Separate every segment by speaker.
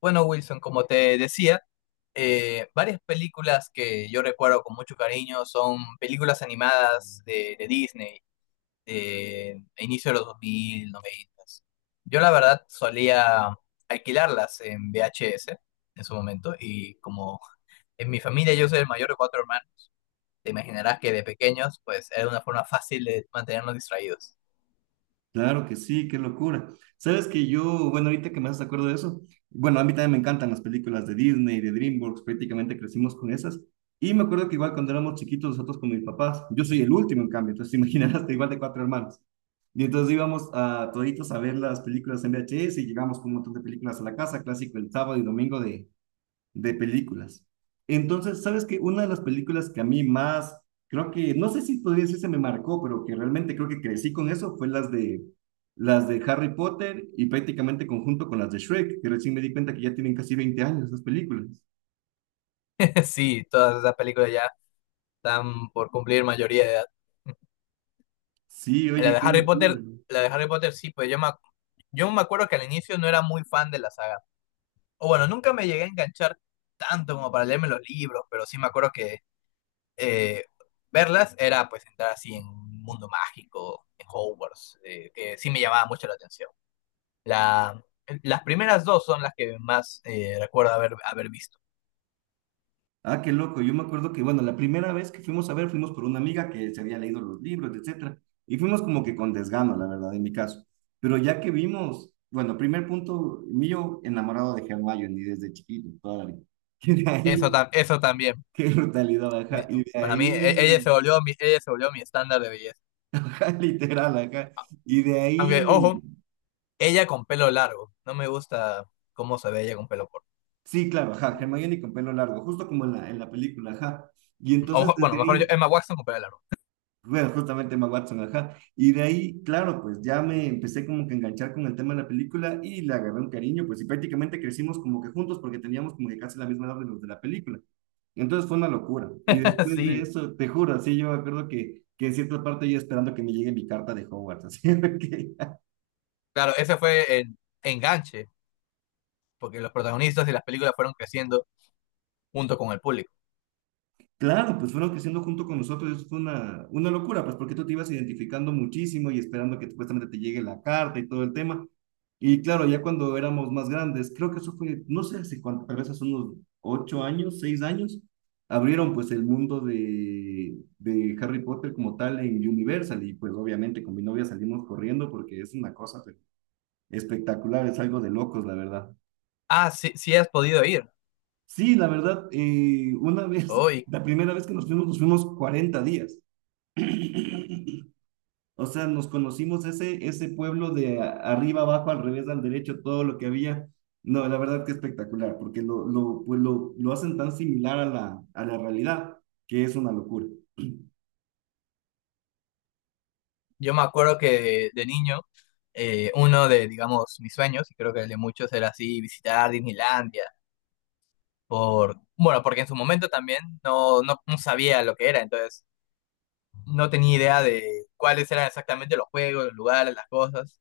Speaker 1: Bueno, Wilson, como te decía, varias películas que yo recuerdo con mucho cariño son películas animadas de Disney, de inicio de los 2000-90. Yo la verdad solía alquilarlas en VHS en su momento y como en mi familia yo soy el mayor de 4 hermanos, te imaginarás que de pequeños pues era una forma fácil de mantenernos distraídos.
Speaker 2: Claro que sí, qué locura. Sabes que yo, bueno, ahorita que me haces acuerdo de eso, bueno, a mí también me encantan las películas de Disney, de DreamWorks, prácticamente crecimos con esas. Y me acuerdo que igual cuando éramos chiquitos nosotros con mis papás, yo soy el último en cambio, entonces te imaginarás, te igual de cuatro hermanos. Y entonces íbamos a toditos a ver las películas en VHS y llegamos con un montón de películas a la casa, clásico el sábado y domingo de, películas. Entonces, ¿sabes qué? Una de las películas que a mí más, creo que, no sé si podría decir se me marcó, pero que realmente creo que crecí con eso, fue las de Harry Potter y prácticamente conjunto con las de Shrek, que recién me di cuenta que ya tienen casi 20 años las películas.
Speaker 1: Sí, todas esas películas ya están por cumplir mayoría de edad.
Speaker 2: Sí,
Speaker 1: La
Speaker 2: oye,
Speaker 1: de
Speaker 2: qué
Speaker 1: Harry Potter,
Speaker 2: locura, ¿no?
Speaker 1: la de Harry Potter sí, pues yo me acuerdo que al inicio no era muy fan de la saga. O bueno, nunca me llegué a enganchar tanto como para leerme los libros, pero sí me acuerdo que eh, verlas era pues entrar así en un mundo mágico, en Hogwarts, que sí me llamaba mucho la atención. La, las primeras dos son las que más recuerdo haber visto.
Speaker 2: Ah, qué loco. Yo me acuerdo que, bueno, la primera vez que fuimos a ver, fuimos por una amiga que se había leído los libros, etcétera. Y fuimos como que con desgano, la verdad, en mi caso. Pero ya que vimos, bueno, primer punto mío, enamorado de Hermione y desde chiquito, toda la vida. Que de
Speaker 1: Eso,
Speaker 2: ahí,
Speaker 1: eso también.
Speaker 2: qué brutalidad, ajá.
Speaker 1: Di-
Speaker 2: Y de
Speaker 1: para mí,
Speaker 2: ahí,
Speaker 1: ella se volvió mi estándar de belleza.
Speaker 2: ajá, literal, ajá. Y de
Speaker 1: Aunque,
Speaker 2: ahí,
Speaker 1: ojo, ella con pelo largo. No me gusta cómo se ve ella con pelo corto.
Speaker 2: sí, claro, ajá, Hermione con pelo largo, justo como en la película, ajá. Y entonces
Speaker 1: O, bueno,
Speaker 2: desde
Speaker 1: mejor yo,
Speaker 2: ahí,
Speaker 1: Emma Watson con pelo largo.
Speaker 2: bueno, justamente Emma Watson, ajá. Y de ahí, claro, pues ya me empecé como que a enganchar con el tema de la película y le agarré un cariño, pues y prácticamente crecimos como que juntos porque teníamos como que casi la misma edad de los de la película. Entonces fue una locura. Y después de
Speaker 1: Sí,
Speaker 2: eso, te juro, así yo me acuerdo que en cierta parte yo esperando que me llegue mi carta de Hogwarts, así que.
Speaker 1: claro, ese fue el enganche, porque los protagonistas de las películas fueron creciendo junto con el público.
Speaker 2: Claro, pues fueron creciendo junto con nosotros, y eso fue una locura, pues porque tú te ibas identificando muchísimo y esperando que supuestamente te llegue la carta y todo el tema. Y claro, ya cuando éramos más grandes, creo que eso fue, no sé hace cuánto, tal vez hace unos 8 años, 6 años, abrieron pues el mundo de, Harry Potter como tal en Universal y pues obviamente con mi novia salimos corriendo porque es una cosa pues, espectacular, es algo de locos, la verdad.
Speaker 1: Ah, sí, sí has podido ir.
Speaker 2: Sí, la verdad, una vez,
Speaker 1: Hoy,
Speaker 2: la primera vez que nos fuimos 40 días. O sea, nos conocimos ese, pueblo de arriba, abajo, al revés, al derecho, todo lo que había. No, la verdad que espectacular, porque pues lo hacen tan similar a la realidad que es una locura.
Speaker 1: yo me acuerdo que de niño, uno de, digamos, mis sueños, y creo que el de muchos era así, visitar Disneylandia, por, bueno, porque en su momento también no sabía lo que era, entonces no tenía idea de cuáles eran exactamente los juegos, los lugares, las cosas.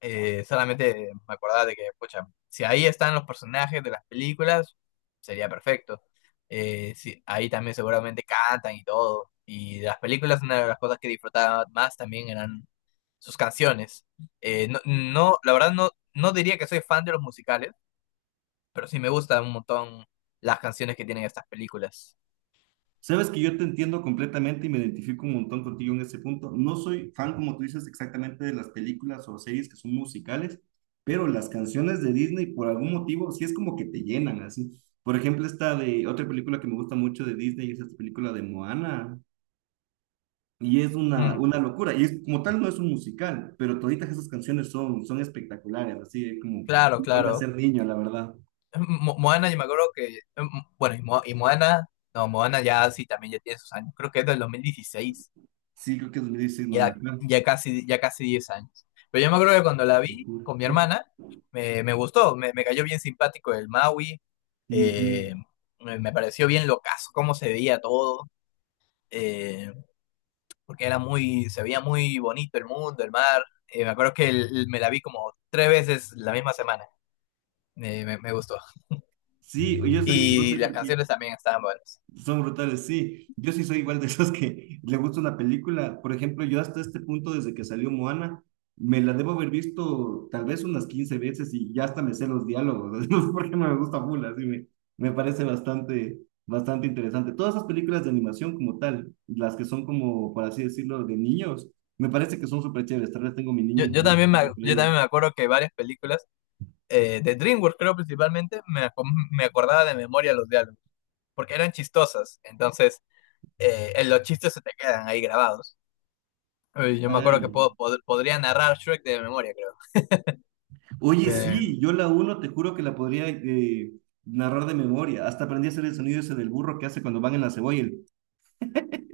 Speaker 1: Solamente me acordaba de que, pucha, si ahí están los personajes de las películas, sería perfecto. Sí, ahí también seguramente cantan y todo. Y de las películas, una de las cosas que disfrutaba más también eran sus canciones. No, no, la verdad no, no diría que soy fan de los musicales, pero sí me gustan un montón las canciones que tienen estas películas.
Speaker 2: Sabes que yo te entiendo completamente y me identifico un montón contigo en ese punto. No soy fan, como tú dices, exactamente de las películas o series que son musicales, pero las canciones de Disney, por algún motivo, sí es como que te llenan así. Por ejemplo, esta de otra película que me gusta mucho de Disney es esta película de Moana. Y es una,
Speaker 1: Mm,
Speaker 2: una locura. Y es, como tal no es un musical, pero toditas esas canciones son espectaculares, así es como
Speaker 1: claro,
Speaker 2: uno vuelve a
Speaker 1: claro.
Speaker 2: ser niño, la verdad.
Speaker 1: Moana, yo me acuerdo que, bueno, Moana, no, Moana ya sí, también ya tiene sus años, creo que es del 2016.
Speaker 2: Sí, creo que es 2016, no, no, no,
Speaker 1: Ya casi 10 años. Pero yo me acuerdo que cuando la vi
Speaker 2: locura.
Speaker 1: con mi hermana, me gustó, me cayó bien simpático el Maui, eh,
Speaker 2: Ujú.
Speaker 1: me pareció bien locazo, cómo se veía todo, eh, porque era muy, se veía muy bonito el mundo, el mar. Me acuerdo que me la vi como 3 veces la misma semana, me gustó.
Speaker 2: Sí, yo soy, no
Speaker 1: Y
Speaker 2: sé
Speaker 1: las
Speaker 2: por qué.
Speaker 1: canciones también estaban buenas.
Speaker 2: Son brutales, sí. Yo sí soy igual de esos que le gusta una película. Por ejemplo, yo hasta este punto, desde que salió Moana, me la debo haber visto tal vez unas 15 veces y ya hasta me sé los diálogos. No sé por qué no me gusta full, así me parece bastante interesante. Todas esas películas de animación como tal, las que son como, por así decirlo, de niños, me parece que son súper chéveres. Tal vez tengo mi niño interior.
Speaker 1: Yo también
Speaker 2: Ahí.
Speaker 1: me acuerdo que varias películas, de DreamWorks creo principalmente, me acordaba de memoria los diálogos, porque eran chistosas. Entonces, los chistes se te quedan ahí grabados. Yo me acuerdo
Speaker 2: Claro.
Speaker 1: que podría narrar Shrek de memoria, creo.
Speaker 2: Oye,
Speaker 1: Me-
Speaker 2: sí, yo la uno te juro que la podría narrar de memoria. Hasta aprendí a hacer el sonido ese del burro que hace cuando van en la cebolla.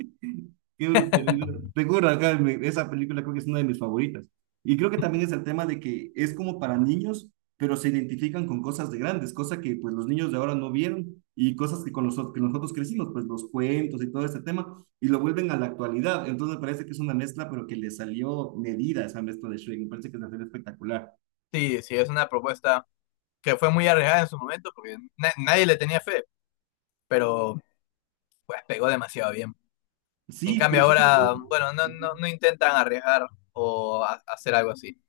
Speaker 2: Qué brutalidad. Te juro, acá esa película creo que es una de mis favoritas. Y creo que también es el tema de que es como para niños, pero se identifican con cosas de grandes, cosa que pues los niños de ahora no vieron y cosas que con nosotros, que nosotros crecimos, pues los cuentos y todo ese tema, y lo vuelven a la actualidad. Entonces me parece que es una mezcla, pero que le salió medida esa mezcla de Shrek. Me parece que es una serie espectacular.
Speaker 1: sí, sí, es una propuesta que fue muy arriesgada en su momento, porque nadie le tenía fe, pero pues pegó demasiado bien. En
Speaker 2: Sí,
Speaker 1: cambio
Speaker 2: pero sabes que...
Speaker 1: ahora, bueno,
Speaker 2: Ujú.
Speaker 1: no intentan arriesgar o hacer algo así.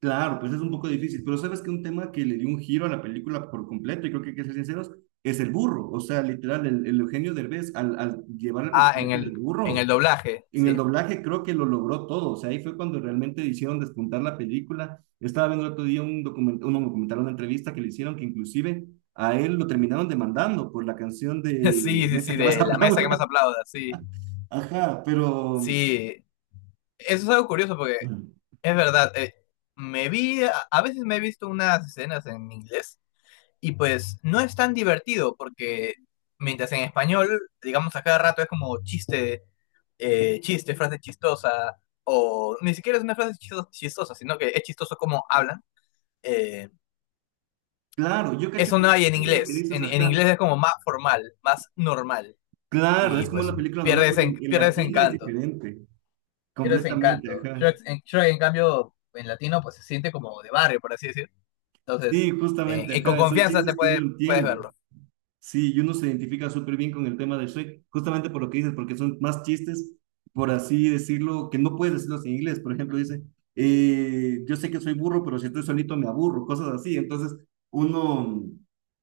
Speaker 2: Claro, pues es un poco difícil, pero sabes que un tema que le dio un giro a la película por completo, y creo que hay que ser sinceros, es el burro. O sea, literal, el Eugenio Derbez, al llevar el
Speaker 1: Ah,
Speaker 2: personaje del
Speaker 1: en el
Speaker 2: burro,
Speaker 1: doblaje,
Speaker 2: en el
Speaker 1: sí.
Speaker 2: doblaje creo que lo logró todo. O sea, ahí fue cuando realmente hicieron despuntar la película. Estaba viendo el otro día un documental, una entrevista que le hicieron, que inclusive a él lo terminaron demandando por la canción de
Speaker 1: Sí, sí,
Speaker 2: Mesa
Speaker 1: sí,
Speaker 2: que más
Speaker 1: de la mesa que más
Speaker 2: aplauda.
Speaker 1: aplauda, sí.
Speaker 2: Ajá, pero...
Speaker 1: Sí, eso es algo curioso porque es verdad. Me vi, a veces me he visto unas escenas en inglés y pues no es tan divertido porque mientras en español, digamos a cada rato es como chiste, chiste, frase chistosa o ni siquiera es una frase chistosa, sino que es chistoso como hablan. Eh,
Speaker 2: Claro, yo cacho
Speaker 1: Eso
Speaker 2: que
Speaker 1: no hay en
Speaker 2: justamente lo que
Speaker 1: inglés,
Speaker 2: dices,
Speaker 1: en
Speaker 2: ajá.
Speaker 1: inglés es como más formal, más normal
Speaker 2: Claro,
Speaker 1: y
Speaker 2: es como
Speaker 1: pues
Speaker 2: una película normal, pero en,
Speaker 1: pierdes
Speaker 2: latino es
Speaker 1: encanto,
Speaker 2: diferente,
Speaker 1: pierdes
Speaker 2: completamente,
Speaker 1: encanto.
Speaker 2: ajá.
Speaker 1: Shrek, en cambio en latino pues se siente como de barrio, por así decirlo.
Speaker 2: Sí,
Speaker 1: Entonces,
Speaker 2: justamente,
Speaker 1: y con
Speaker 2: ajá, son
Speaker 1: confianza
Speaker 2: chistes que uno
Speaker 1: puedes
Speaker 2: entiende.
Speaker 1: verlo.
Speaker 2: Sí, y uno se identifica súper bien con el tema de Shrek, justamente por lo que dices, porque son más chistes, por así decirlo, que no puedes decirlos en inglés. Por ejemplo, dice, yo sé que soy burro, pero si estoy solito me aburro, cosas así. Entonces, uno,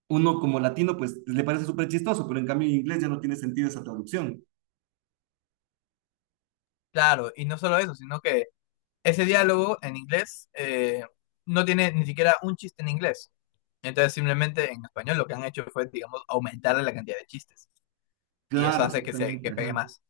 Speaker 2: uno como latino, pues le parece súper chistoso, pero en cambio en inglés ya no tiene sentido esa traducción.
Speaker 1: Claro, y no solo eso, sino que ese diálogo en inglés no tiene ni siquiera un chiste en inglés. Entonces, simplemente en español lo que han hecho fue, digamos, aumentarle la cantidad de chistes. Y eso
Speaker 2: Claro,
Speaker 1: hace que,
Speaker 2: exactamente,
Speaker 1: que pegue
Speaker 2: ajá.
Speaker 1: más.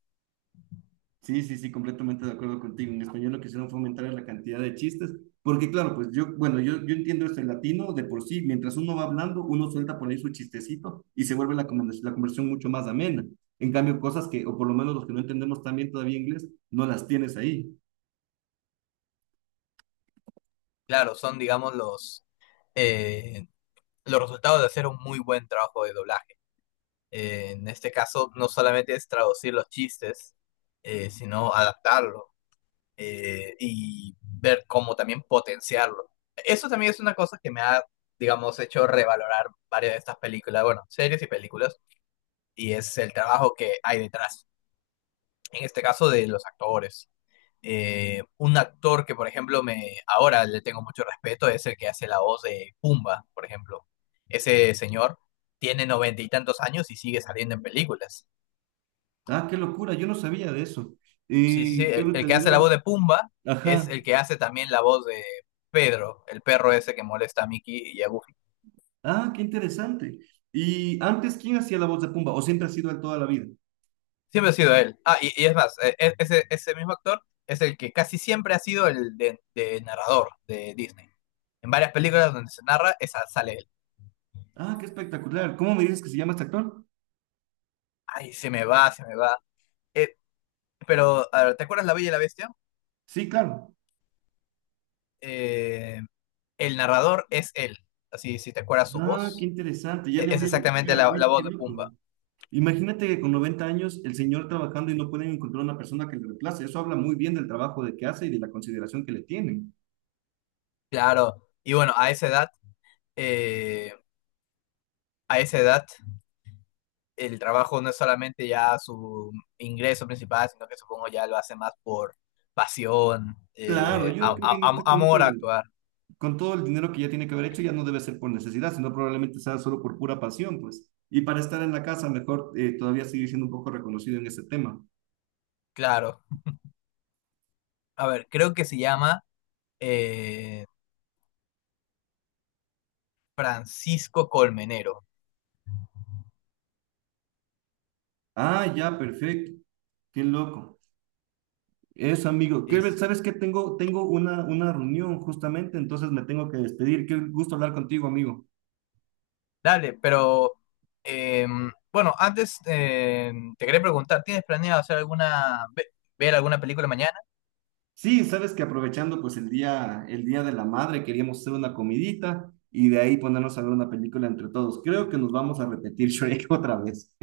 Speaker 2: Sí, sí, sí, completamente de acuerdo contigo. En español lo que hicieron fue aumentar la cantidad de chistes, porque claro, pues yo, bueno, yo entiendo esto, el latino de por sí, mientras uno va hablando, uno suelta por ahí su chistecito y se vuelve la conversión mucho más amena. En cambio, cosas que, o por lo menos los que no entendemos también todavía inglés, no las tienes ahí.
Speaker 1: Claro, son, digamos, eh, los resultados de hacer un muy buen trabajo de doblaje. En este caso, no solamente es traducir los chistes, sino adaptarlo y ver cómo también potenciarlo. Eso también es una cosa que digamos, hecho revalorar varias de estas películas, bueno, series y películas, y es el trabajo que hay detrás, en este caso de los actores. Un actor que, por ejemplo, me ahora le tengo mucho respeto es el que hace la voz de Pumba, por ejemplo. Ese señor tiene 90 y tantos años y sigue saliendo en películas.
Speaker 2: Ah, qué locura, yo no sabía de eso.
Speaker 1: Sí, sí, sí,
Speaker 2: Qué
Speaker 1: el que hace la
Speaker 2: brutalidad.
Speaker 1: voz de Pumba es
Speaker 2: Ajá.
Speaker 1: el que hace también la voz de Pedro, el perro ese que molesta a Mickey y a Goofy.
Speaker 2: Ah, qué interesante. Y antes, ¿quién hacía la voz de Pumba? ¿O siempre ha sido él toda la vida?
Speaker 1: Siempre ha sido él. Ah, y es más, ese mismo actor es el que casi siempre ha sido el de narrador de Disney. En varias películas donde se narra, esa sale él.
Speaker 2: Ah, qué espectacular. ¿Cómo me dices que se llama este actor?
Speaker 1: Ay, se me va. Eh, pero, a ver, ¿te acuerdas La Bella y la Bestia?
Speaker 2: Sí, claro.
Speaker 1: Eh, el narrador es él. Así, si te acuerdas su
Speaker 2: Ah, qué
Speaker 1: voz,
Speaker 2: interesante, ya le
Speaker 1: es
Speaker 2: voy a
Speaker 1: exactamente
Speaker 2: buscar. Oye,
Speaker 1: la
Speaker 2: qué
Speaker 1: voz de
Speaker 2: loco.
Speaker 1: Pumba.
Speaker 2: Imagínate que con 90 años el señor trabajando y no pueden encontrar una persona que le reemplace. Eso habla muy bien del trabajo de que hace y de la consideración que le tienen.
Speaker 1: Claro. Y bueno, eh, a esa edad el trabajo no es solamente ya su ingreso principal, sino que supongo ya lo hace más por pasión,
Speaker 2: Claro, yo creo que en este punto,
Speaker 1: amor a actuar,
Speaker 2: con todo el dinero que ya tiene que haber hecho, ya no debe ser por necesidad, sino probablemente sea solo por pura pasión, pues. Y para estar en la casa, mejor todavía seguir siendo un poco reconocido en ese tema.
Speaker 1: claro. A ver, creo que se llama eh, Francisco Colmenero.
Speaker 2: Ah, ya, perfecto. Qué loco. Eso, amigo.
Speaker 1: Dice,
Speaker 2: Kelber, ¿sabes qué? Tengo una reunión justamente, entonces me tengo que despedir. Qué gusto hablar contigo, amigo.
Speaker 1: dale, pero bueno, antes te quería preguntar, ¿tienes planeado hacer ver alguna película mañana?
Speaker 2: Sí, sabes que aprovechando pues el día, de la madre, queríamos hacer una comidita y de ahí ponernos a ver una película entre todos. Creo que nos vamos a repetir Shrek otra vez.